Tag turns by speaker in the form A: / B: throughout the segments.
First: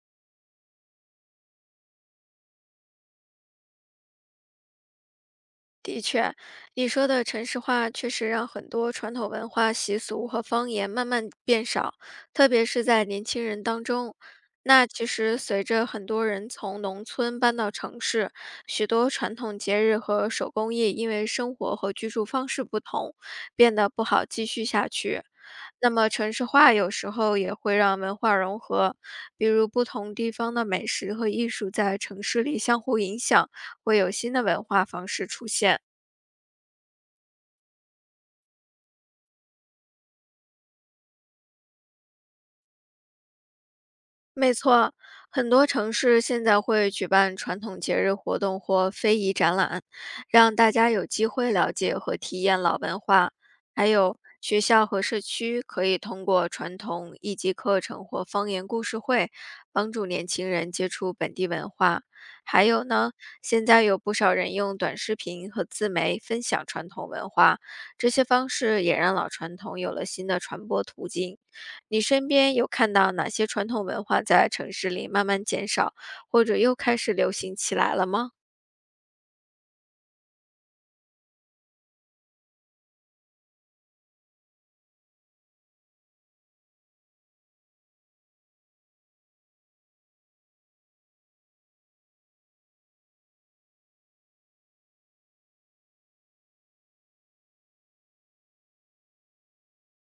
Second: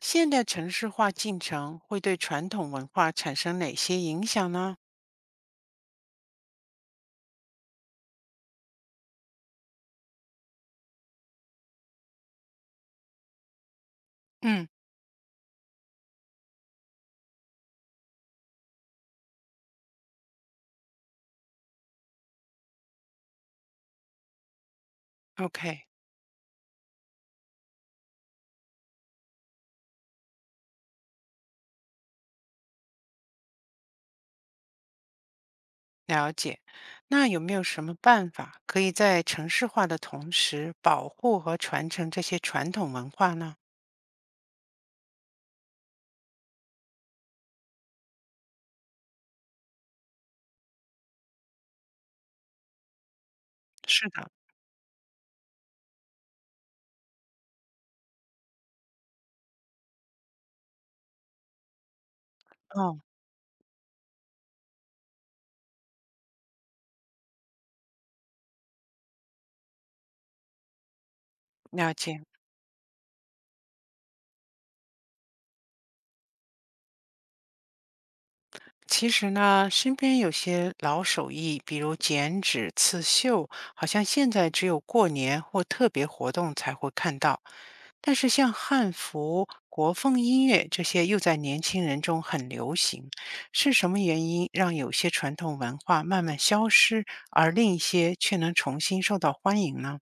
A: 现代城市化进程会对传统文化产生哪些影响呢？
B: 的确，你说的城市化确实让很多传统文化习俗和方言慢慢变少，特别是在年轻人当中。
A: 嗯
B: 那其实随着很多人从农村搬到城市，许多传统节日和手工艺因为生活和居住方式不同，变得不好继续下去。
A: ，OK，
B: 那么城市化有时候也会让文化融合，比如不同地方的美食和艺术在城市里相互影响，会有新的文化方式出现。
A: 了解。那有没有什么办法可以在城市化的同时保护和传承这些传统文化呢？
B: 没错，很多城市现在会举办传统节日活动或非遗展览，让大家有机会了解和体验老文化。还
A: 是
B: 有
A: 的，
B: 学校和社区可以通过传统艺伎课程或方言故事会，帮助年轻人接触本地文化。还有
A: 哦，
B: 呢，现在有不少人用短视频和自媒分享传统文化，这些方式也让老传统有了新的传播途径。
A: 了
B: 你
A: 解。
B: 身边有看到哪些传统文化在城市里慢慢减少，或者又开始流行起来了吗？
A: 其实呢，身边有些老手艺，比如剪纸、刺绣，好像现在只有过年或特别活动才会看到。但是像汉服、国风音乐这些，又在年轻人中很流行。是什么原因让有些传统文化慢慢消失，而另一些却能重新受到欢迎呢？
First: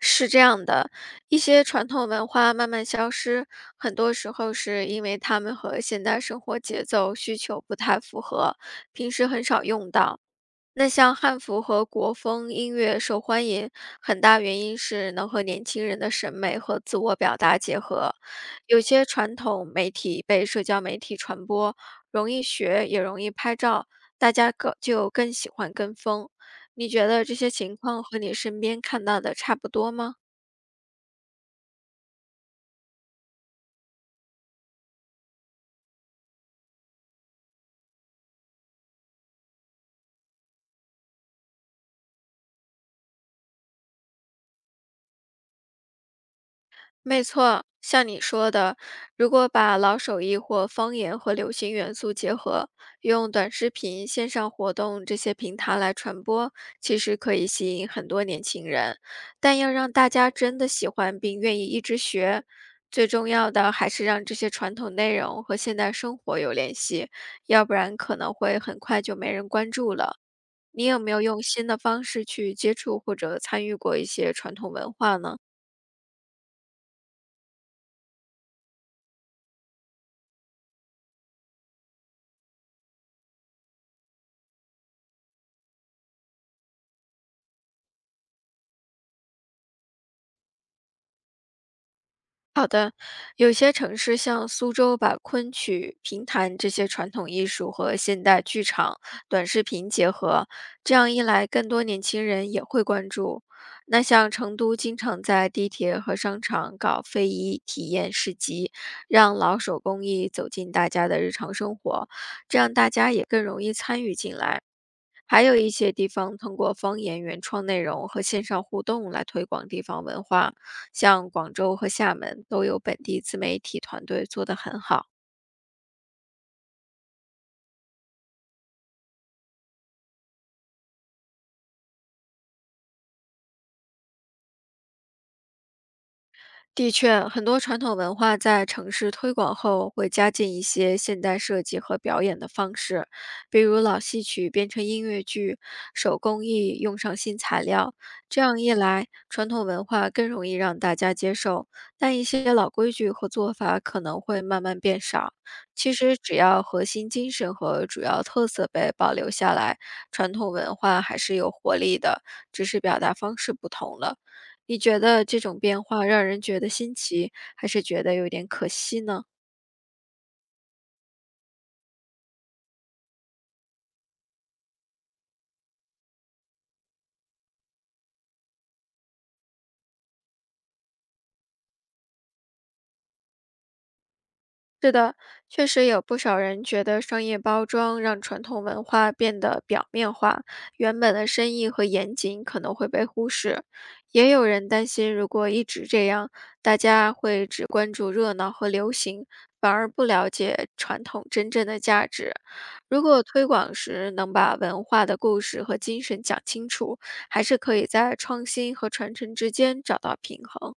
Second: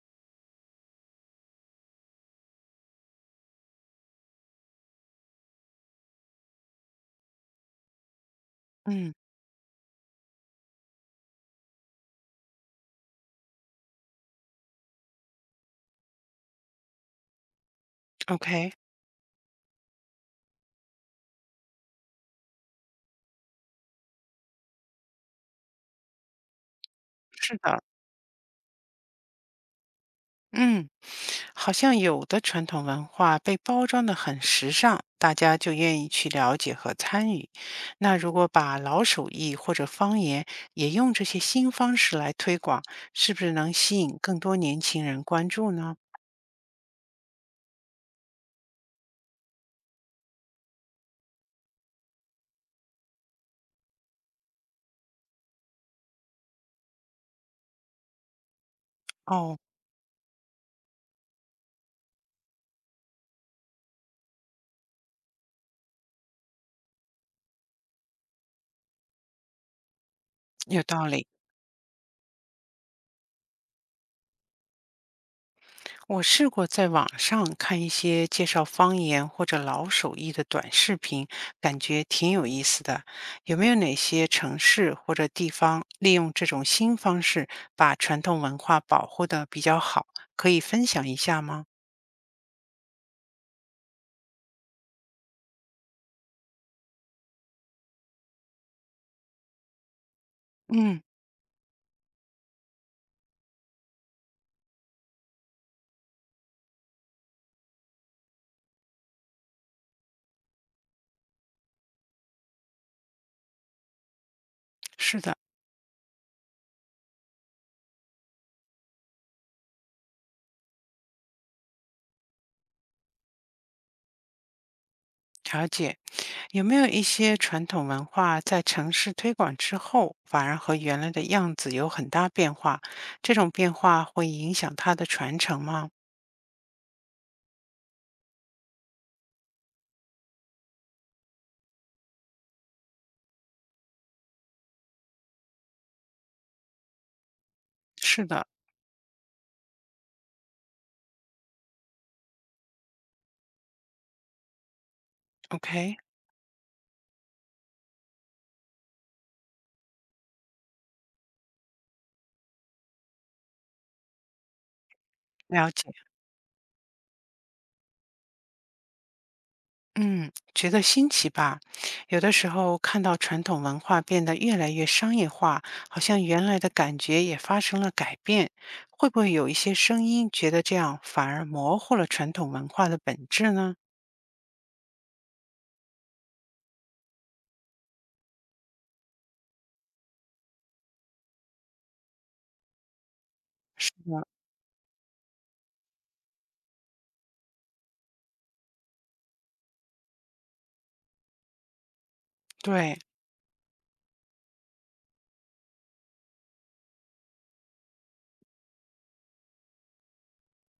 B: 是这样的，一些传统文化慢慢消失，很多时候是因为它们和现代生活节奏需求不太符合，平
A: 嗯
B: 时很少用到。那像汉服和国风音乐受欢迎，很大原因是能和年轻人的审美和自我表达结合。
A: ，OK，
B: 有些传统媒体被社交媒体传播，容易学也容易拍照，大家就更喜欢跟风。你觉得这些
A: 是
B: 情
A: 的。
B: 况和你身边看到的差不多吗？
A: 嗯，好像有的传统文化被包装得很时尚，大家就愿意去了解和参与。那如果把老手艺或者方言也用这些新方式来推广，是不是能吸引更多年轻人关注呢？
B: 没错，像你说的，如果把老手艺或方言和流行元素结合，用短视频、线上活动这些平台来传播，其实可以吸引很多年轻人。
A: 哦，
B: 但要让大家真的喜欢并愿意一直学，最重要的还是让这些传统内容和现代生活有联系，要不然可能会很快就没人关注了。
A: 有
B: 你有
A: 道
B: 没有
A: 理。
B: 用新的方式去接触或者参与过一些传统文化呢？
A: 我试过在网上看一些介绍方言或者老手艺的短视频，感觉挺有意思的。有没有哪些城市或者地方利用这种新方式把传统文化保护的比较好？可以分享一下吗？
B: 有些城市像苏州，把昆曲、评弹这些传统艺术和现代剧场、短视频结合，这
A: 嗯，
B: 样一来，更多年轻人也会关注。那像成都，经常在地铁和商场搞非遗体验市集，让老手工艺走进大家的日常生活，这样大家也更容易参与进来。
A: 是的，
B: 还有一些地方通过方言原创内容和线上互动来推广地方文化，像广州和厦门都有本地自媒体团队做得很好。
A: 了解。有没有一些传统文化在城市推广之后，反而和原来的样子有很大变化？这种变化会影响它的传承吗？
B: 的确，很多传统文化在城市推广后，会加进一些现代设计和表演的方式，比如老戏曲变成音乐剧，手工艺用上新材料。
A: 是
B: 这
A: 的
B: 样一来，传统文化更容易让大家接受，但一些老规矩和做法可能会慢慢变少。其
A: ，OK，
B: 实，只要核心精神和主要特色被保留下来，传统文化还是有活力的，只是表达方式不同了。你觉得这种
A: 了
B: 变
A: 解。
B: 化让人觉得新奇，还是觉得有点可惜呢？
A: 嗯，觉得新奇吧。有的时候看到传统文化变得越来越商业化，好像原来的感觉也发生了改变。会不会有一些声音觉得这样反而模糊了传统文化的本质呢？
B: 是的，确实有不少人觉得商业包装让传统文化变得表面化，原本的深意和严谨可能会被忽视。
A: 是
B: 也有人担心，如果一直这样，大家会只关注热闹和流行，反而不了解传统真正的价值。
A: 对，
B: 如果推广时能把文化的故事和精神讲清楚，还是可以在创新和传承之间找到平衡。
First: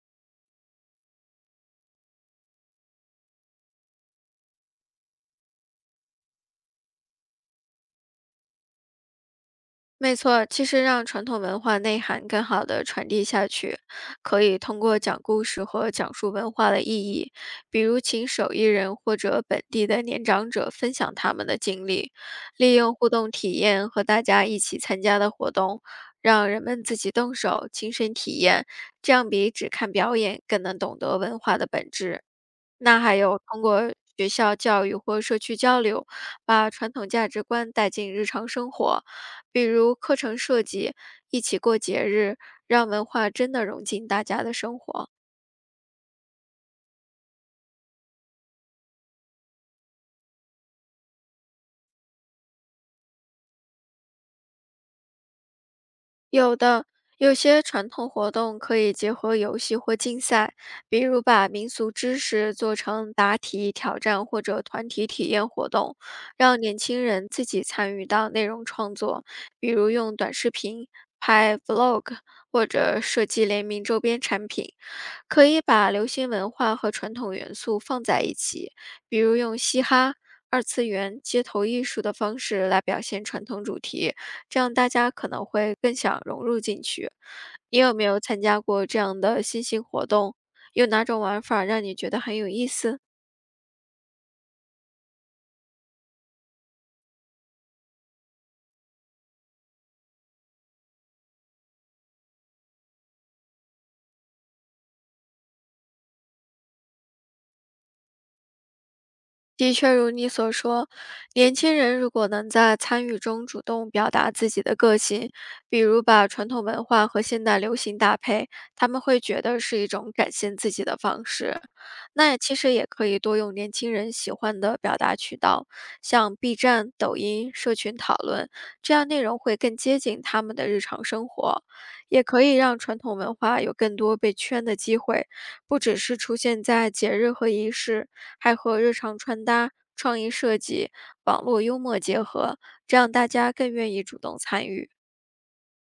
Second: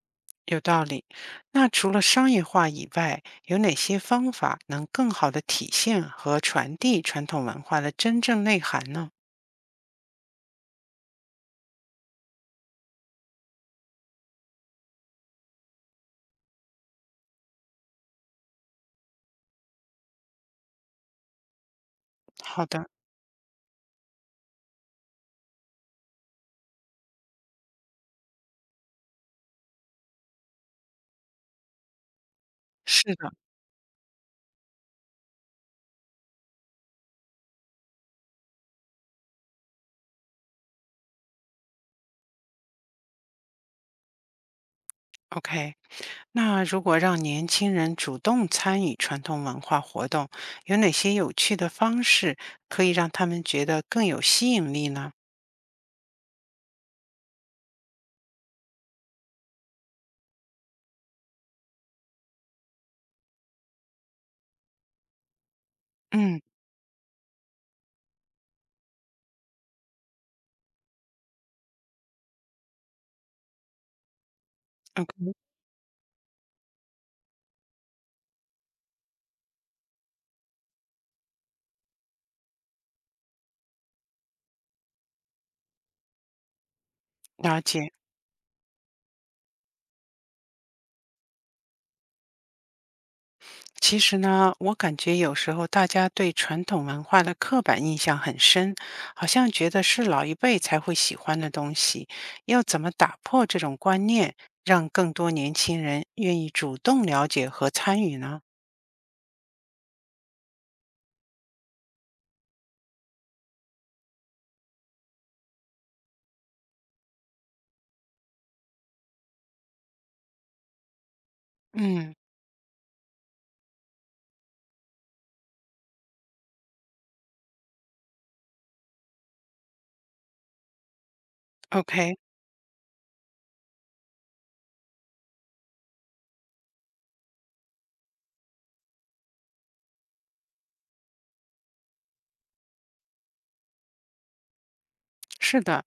A: 有道理。那除了商业化以外，有哪些方法能更好的体现和传递传统文化的真正内涵呢？
B: 没错，其实让传统文化内涵更好的传递下去，可以通过讲故事和讲述文化的意义，比如请手艺人或者本地的年长者分享他们的经历，
A: 好
B: 利
A: 的，
B: 用互动体验和大家一起参加的活动，让人们自己动手亲身体验，这样比只看表演更能懂得文化的本质。那
A: 是
B: 还
A: 的
B: 有通过学校教育或社区交流，把传统价值观带进日常生活，比如课程设计，一起过节日，让文化真的融进大家的生活。
A: ，OK。那如果让年轻人主动参与传统文化活动，有哪些有趣的方式可以让他们觉得更有吸引力呢？
B: 有的，有些传统活动可以结合游戏或竞赛，比如把民俗知识做成答题挑战或者团体体验活动，
A: 嗯
B: 让年轻人自己参与到内容创作，比如用短视频拍 vlog 或者设计联名周边产品。
A: o
B: 可以把流行文化和传统元素放在一起，比如用嘻哈、二次元、街头艺术的方式来表现传统主题，这样大家可能会更想融入进去。
A: 了
B: 你
A: 解。
B: 有没有参加过这样的新兴活动？有哪种玩法让你觉得很有意思？
A: 其实呢，我感觉有时候大家对传统文化的刻板印象很深，好像觉得是老一辈才会喜欢的东西。要怎么打破这种观念，让更多年轻人愿意主动了解和参与呢？
B: 的确如你所说，年轻人如果能在参与中主动表达自己的个性，比如把传统文化和现代流行搭配，他们会觉得是一种展现自己的方式。
A: 嗯
B: 那其实也可以多用年轻人喜欢的表达渠道，像 B 站、抖音、社群讨论，这样内容会更接近他们的日常生活，
A: ，OK，
B: 也可以让传统文化有更多被圈的机会，不只是出现在节日和仪式，还和日常穿搭、创意设计、网络幽默结合，这样大家更愿意主动参与。
A: 是的，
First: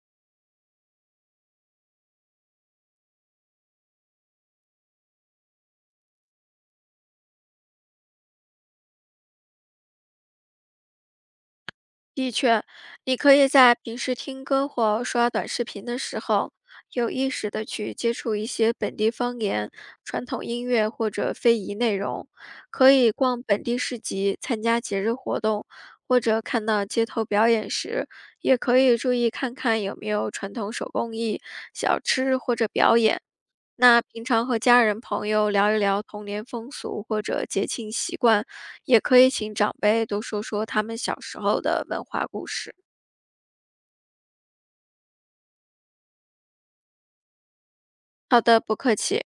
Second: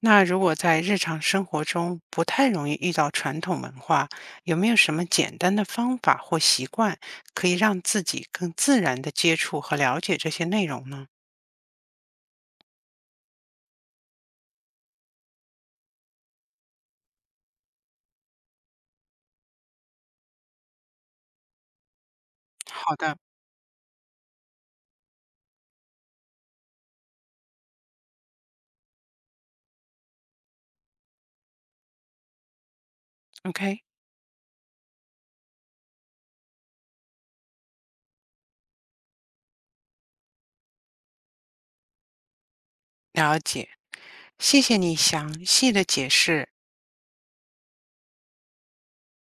A: 那如果在日常生活中不太容易遇到传统文化，有没有什么简单的方法或习惯，可以让自己更自然的接触和了解这些内容呢？
B: 的确，你可以在平时听歌或刷短视频的时候，有意识的去接触一些本地方言、传统音乐或者非遗内容，可
A: 好
B: 以
A: 的
B: 逛本地市集、参加节日活动，或者看到街头表演时，也可以注意看看有没有传统手工艺、小吃或者表演。
A: ，OK，
B: 那平常和家人朋友聊一聊童年风俗或者节庆习惯，也可以请长辈多说说他们小时候的文化故事。
A: 了解，谢谢你详细的解释。
B: 好的，不客气。